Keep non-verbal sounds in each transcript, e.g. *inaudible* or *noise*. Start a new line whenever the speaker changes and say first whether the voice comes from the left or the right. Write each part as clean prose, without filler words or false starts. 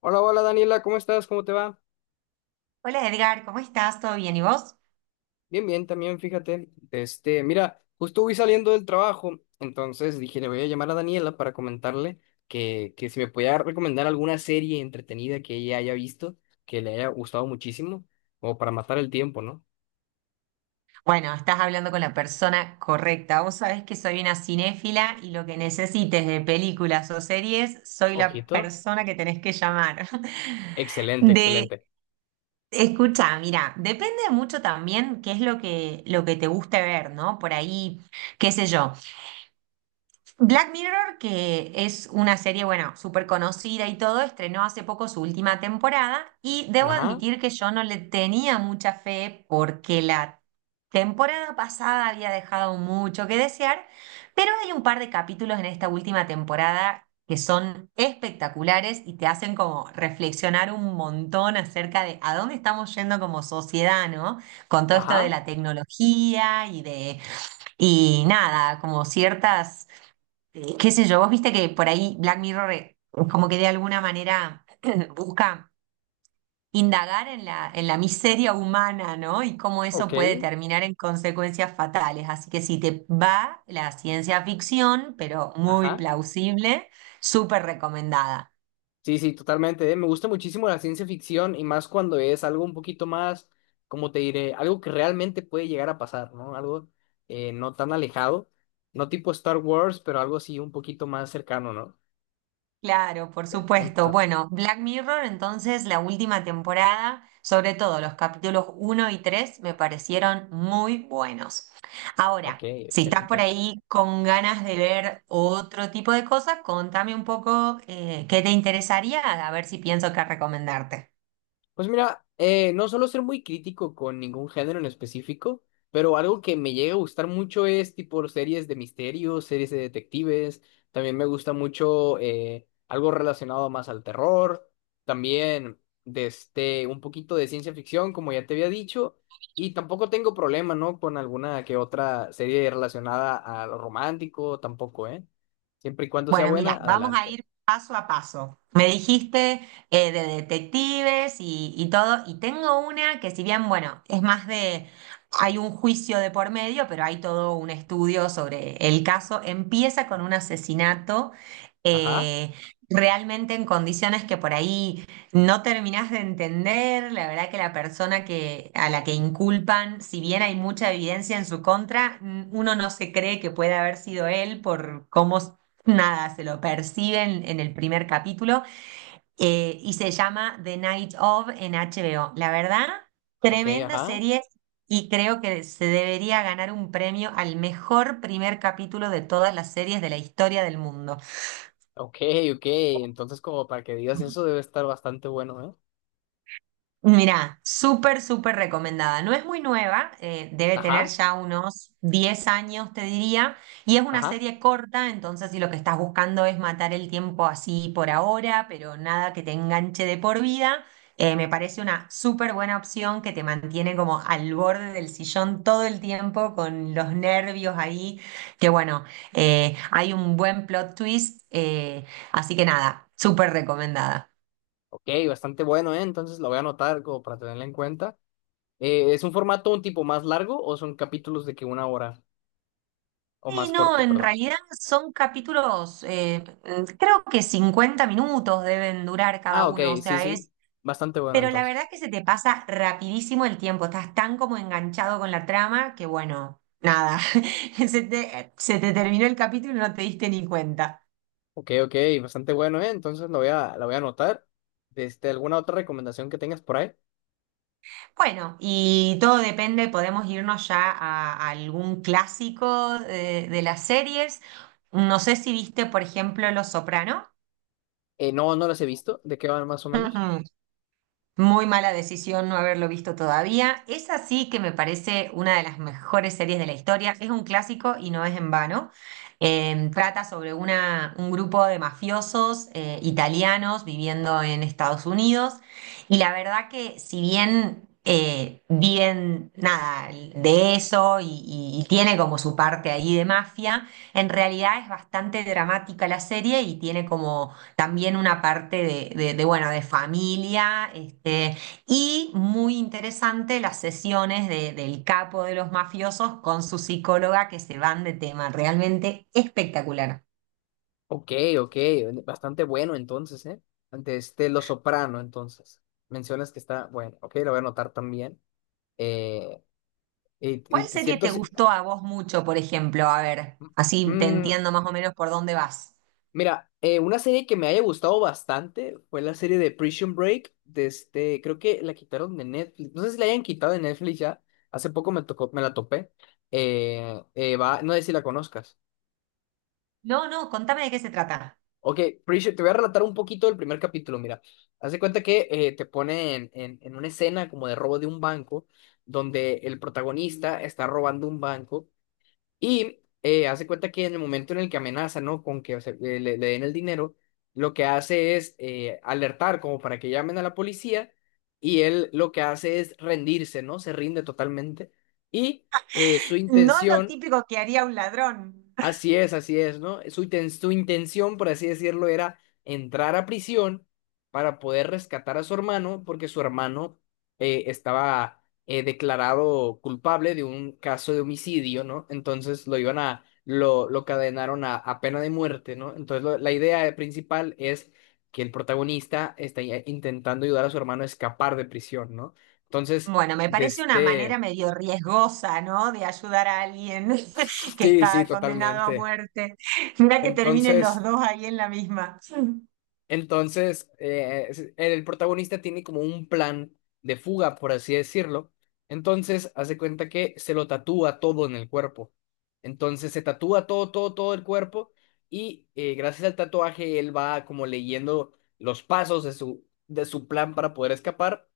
left: Hola, hola Daniela, ¿cómo estás? ¿Cómo te va?
right: Hola Edgar, ¿cómo estás? ¿Todo bien? ¿Y vos?
left: Bien, bien, también fíjate. Mira, justo voy saliendo del trabajo, entonces dije, le voy a llamar a Daniela para comentarle que si me podía recomendar alguna serie entretenida que ella haya visto, que le haya gustado muchísimo, o para matar el tiempo, ¿no?
right: Bueno, estás hablando con la persona correcta. Vos sabés que soy una cinéfila y lo que necesites de películas o series, soy la
left: Ojito.
right: persona que tenés que llamar. *laughs*
left: Excelente,
right: De,
left: excelente.
right: escucha, mira, depende mucho también qué es lo que te guste ver, ¿no? Por ahí, qué sé yo. Black Mirror, que es una serie, bueno, súper conocida y todo, estrenó hace poco su última temporada y debo
left: Ajá,
right: admitir que yo no le tenía mucha fe porque la temporada pasada había dejado mucho que desear, pero hay un par de capítulos en esta última temporada que son espectaculares y te hacen como reflexionar un montón acerca de a dónde estamos yendo como sociedad, ¿no? Con todo esto de
left: ajá,
right: la tecnología y de. Y nada, como ciertas qué sé yo, vos viste que por ahí Black Mirror como que de alguna manera *clears throat* busca indagar en la miseria humana, ¿no? Y cómo
left: ok,
right: eso puede terminar en consecuencias fatales. Así que si te va la ciencia ficción, pero muy
left: ajá.
right: plausible, súper recomendada.
left: Sí, sí, totalmente, ¿eh? Me gusta muchísimo la ciencia ficción y más cuando es algo un poquito más, como te diré, algo que realmente puede llegar a pasar, ¿no? Algo no tan alejado, no tipo Star Wars, pero algo así un poquito más cercano, ¿no?
right: Claro, por supuesto.
left: Ento-
right: Bueno, Black Mirror, entonces la última temporada, sobre todo los capítulos uno y 3, me parecieron muy buenos.
left: ok,
right: Ahora, si estás por
left: excelente.
right: ahí con ganas de ver otro tipo de cosas, contame un poco qué te interesaría, a ver si pienso qué recomendarte.
left: Pues mira, no suelo ser muy crítico con ningún género en específico, pero algo que me llega a gustar mucho es tipo series de misterios, series de detectives. También me gusta mucho algo relacionado más al terror. También de este, un poquito de ciencia ficción, como ya te había dicho. Y tampoco tengo problema, ¿no? Con alguna que otra serie relacionada a lo romántico, tampoco, ¿eh? Siempre y cuando sea
right: Bueno,
left: buena,
right: mira, vamos a
left: adelante.
right: ir paso a paso. Me dijiste de detectives y todo, y tengo una que si bien, bueno, es más de, hay un juicio de por medio, pero hay todo un estudio sobre el caso. Empieza con un asesinato
left: Ajá,
right: eh, realmente en condiciones que por ahí no terminás de entender. La verdad que la persona a la que inculpan, si bien hay mucha evidencia en su contra, uno no se cree que pueda haber sido él por cómo. Nada, se lo perciben en el primer capítulo y se llama The Night of en HBO. La verdad,
left: ok,
right: tremenda
left: ajá.
right: serie y creo que se debería ganar un premio al mejor primer capítulo de todas las series de la historia del mundo.
left: Ok, ok. Entonces, como para que digas eso, debe estar bastante bueno, ¿eh?
right: Mirá, súper, súper recomendada. No es muy nueva, debe tener
left: Ajá,
right: ya unos 10 años, te diría, y es una
left: ajá.
right: serie corta, entonces si lo que estás buscando es matar el tiempo así por ahora, pero nada que te enganche de por vida, me parece una súper buena opción que te mantiene como al borde del sillón todo el tiempo con los nervios ahí, que bueno, hay un buen plot twist, así que nada, súper recomendada.
left: Ok, bastante bueno, ¿eh? Entonces lo voy a anotar como para tenerla en cuenta. ¿Es un formato un tipo más largo o son capítulos de que una hora o
right: Sí,
left: más
right: no,
left: corto,
right: en
left: perdón?
right: realidad son capítulos, creo que 50 minutos deben durar cada
left: Ah, ok,
right: uno, o
left: sí,
right: sea, es,
left: sí. Bastante bueno,
right: pero la verdad
left: entonces.
right: que se te pasa rapidísimo el tiempo, estás tan como enganchado con la trama que bueno, nada, *laughs* se te terminó el capítulo y no te diste ni cuenta.
left: Ok, ok, bastante bueno, ¿eh? Entonces lo voy a, la voy a anotar. Este, ¿alguna otra recomendación que tengas por ahí?
right: Bueno, y todo depende, podemos irnos ya a algún clásico de las series. No sé si viste, por ejemplo, Los Soprano.
left: No, no las he visto. ¿De qué van más o menos?
right: *laughs* Muy mala decisión no haberlo visto todavía. Es así que me parece una de las mejores series de la historia. Es un clásico y no es en vano. Trata sobre un grupo de mafiosos italianos viviendo en Estados Unidos. Y la verdad que si bien viven nada de eso y tiene como su parte ahí de mafia, en realidad es bastante dramática la serie y tiene como también una parte de, bueno, de familia, este, y muy interesante las sesiones del capo de los mafiosos con su psicóloga que se van de tema, realmente espectacular.
left: Ok, ok, bastante bueno entonces, ¿eh? Ante este Lo Soprano, entonces. Mencionas que está, bueno, ok, lo voy a anotar también. Eh, y
right: ¿Cuál
left: te
right: serie
left: siento
right: te
left: así-
right: gustó a vos mucho, por ejemplo? A ver, así te
left: Mm,
right: entiendo más o menos por dónde vas.
left: mira, una serie que me haya gustado bastante fue la serie de Prison Break, de este, creo que la quitaron de Netflix, no sé si la hayan quitado de Netflix ya, hace poco me tocó, me la topé. Va, no sé si la conozcas.
right: No, no, contame de qué se trata.
left: Ok, Preacher, te voy a relatar un poquito del primer capítulo. Mira, haz de cuenta que te ponen en una escena como de robo de un banco, donde el protagonista está robando un banco y haz de cuenta que en el momento en el que amenaza, ¿no? Con que se- le- den el dinero, lo que hace es alertar como para que llamen a la policía y él lo que hace es rendirse, ¿no? Se rinde totalmente y su
right: No lo
left: intención.
right: típico que haría un ladrón.
left: Así es, ¿no? Su, inten- su intención, por así decirlo, era entrar a prisión para poder rescatar a su hermano, porque su hermano estaba declarado culpable de un caso de homicidio, ¿no? Entonces lo iban a, lo cadenaron a pena de muerte, ¿no? Entonces lo- la idea principal es que el protagonista está ya intentando ayudar a su hermano a escapar de prisión, ¿no? Entonces,
right: Bueno, me
left: de
right: parece una manera
left: este...
right: medio riesgosa, ¿no? De ayudar a alguien *laughs* que
left: Sí, sí,
right: está condenado a
left: totalmente.
right: muerte. Mira que terminen los
left: Entonces...
right: dos ahí en la misma.
left: Entonces, es- el protagonista tiene como un plan de fuga, por así decirlo. Entonces, hace cuenta que se lo tatúa todo en el cuerpo. Entonces, se tatúa todo, todo, todo el cuerpo y gracias al tatuaje él va como leyendo los pasos de su plan para poder escapar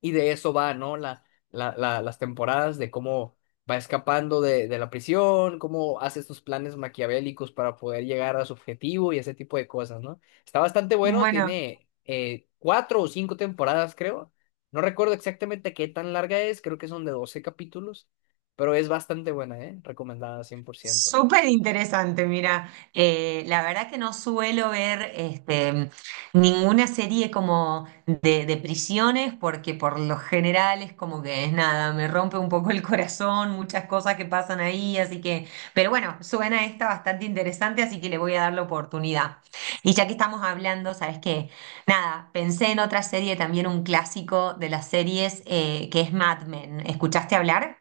left: y de eso va, ¿no? Las temporadas de cómo va escapando de la prisión, cómo hace estos planes maquiavélicos para poder llegar a su objetivo y ese tipo de cosas, ¿no? Está bastante bueno,
right: Bueno,
left: tiene cuatro o cinco temporadas, creo. No recuerdo exactamente qué tan larga es, creo que son de 12 capítulos, pero es bastante buena, ¿eh? Recomendada 100%.
right: súper interesante, mira, la verdad que no suelo ver este, ninguna serie como de prisiones porque por lo general es como que es nada, me rompe un poco el corazón, muchas cosas que pasan ahí, así que, pero bueno, suena esta bastante interesante, así que le voy a dar la oportunidad. Y ya que estamos hablando, ¿sabes qué? Nada, pensé en otra serie, también un clásico de las series, que es Mad Men. ¿Escuchaste hablar?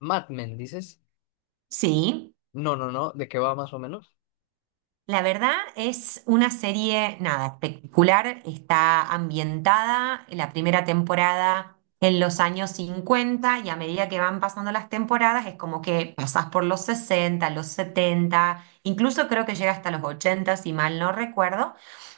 left: Mad Men, ¿dices?
right: Sí.
left: No, no, no, ¿de qué va más o menos?
right: La verdad es una serie, nada, espectacular. Está ambientada en la primera temporada en los años 50 y a medida que van pasando las temporadas es como que pasás por los 60, los 70, incluso creo que llega hasta los 80 si mal no recuerdo.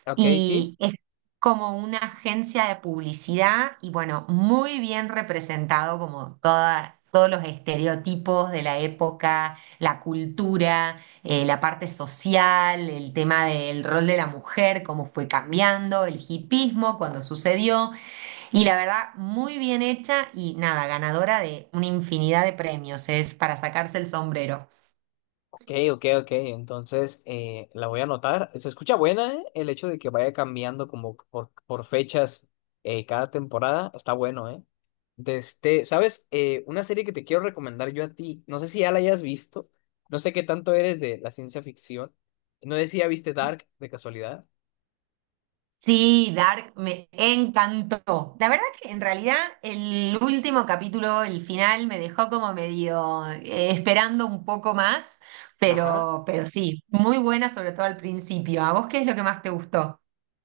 left: Ok, sí.
right: Y es como una agencia de publicidad y bueno, muy bien representado como todos los estereotipos de la época, la cultura, la parte social, el tema del rol de la mujer, cómo fue cambiando, el hipismo, cuando sucedió. Y la verdad, muy bien hecha y nada, ganadora de una infinidad de premios. Es para sacarse el sombrero.
left: Ok, ok, ok. Entonces la voy a anotar. Se escucha buena, ¿eh? El hecho de que vaya cambiando como por fechas cada temporada. Está bueno, ¿eh? De este, ¿sabes? Una serie que te quiero recomendar yo a ti. No sé si ya la hayas visto. No sé qué tanto eres de la ciencia ficción. No sé si ya viste Dark de casualidad.
right: Sí, Dark me encantó. La verdad que en realidad el último capítulo, el final, me dejó como medio esperando un poco más,
left: Ajá.
right: pero sí, muy buena sobre todo al principio. ¿A vos qué es lo que más te gustó?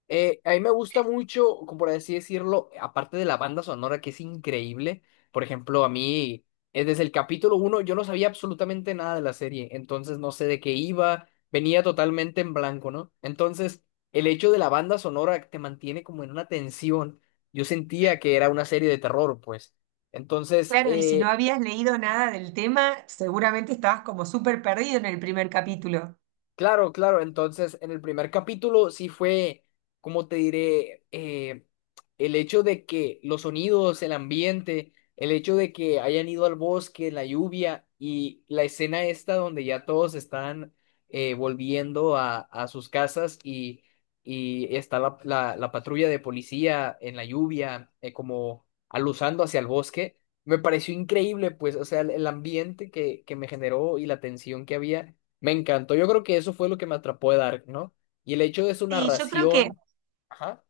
left: A mí me gusta mucho, como por así decirlo, aparte de la banda sonora que es increíble, por ejemplo, a mí desde el capítulo uno yo no sabía absolutamente nada de la serie, entonces no sé de qué iba, venía totalmente en blanco, ¿no? Entonces, el hecho de la banda sonora te mantiene como en una tensión. Yo sentía que era una serie de terror, pues. Entonces,
right: Claro, y si no
left: eh,
right: habías leído nada del tema, seguramente estabas como súper perdido en el primer capítulo.
left: Claro, claro. Entonces, en el primer capítulo sí fue, como te diré, el hecho de que los sonidos, el ambiente, el hecho de que hayan ido al bosque, la lluvia y la escena esta donde ya todos están volviendo a sus casas y está la patrulla de policía en la lluvia, como aluzando hacia el bosque. Me pareció increíble, pues, o sea, el ambiente que me generó y la tensión que había. Me encantó. Yo creo que eso fue lo que me atrapó de Dark, ¿no? Y el hecho de su
right: Sí, yo creo que.
left: narración. Ajá,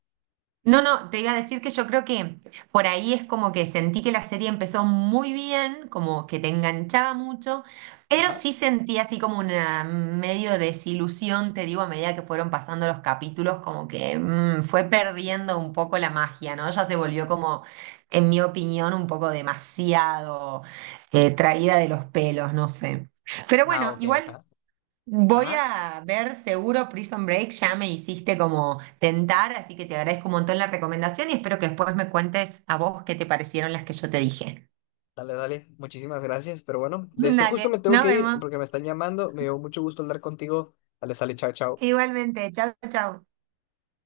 right: No, no, te iba a decir que yo creo que por ahí es como que sentí que la serie empezó muy bien, como que te enganchaba mucho, pero
left: ajá.
right: sí sentí así como una medio desilusión, te digo, a medida que fueron pasando los capítulos, como que fue perdiendo un poco la magia, ¿no? Ya se volvió como, en mi opinión, un poco demasiado traída de los pelos, no sé. Pero
left: No,
right: bueno,
left: ok,
right: igual.
left: ajá.
right: Voy
left: Ajá.
right: a ver seguro Prison Break, ya me hiciste como tentar, así que te agradezco un montón la recomendación y espero que después me cuentes a vos qué te parecieron las que yo te dije.
left: Dale, dale. Muchísimas gracias. Pero bueno,
right: *laughs*
left: de este justo
right: Dale,
left: me tengo
right: nos
left: que ir
right: vemos.
left: porque me están llamando. Me dio mucho gusto hablar contigo. Dale, sale, chao, chao.
right: Igualmente, chau, chau.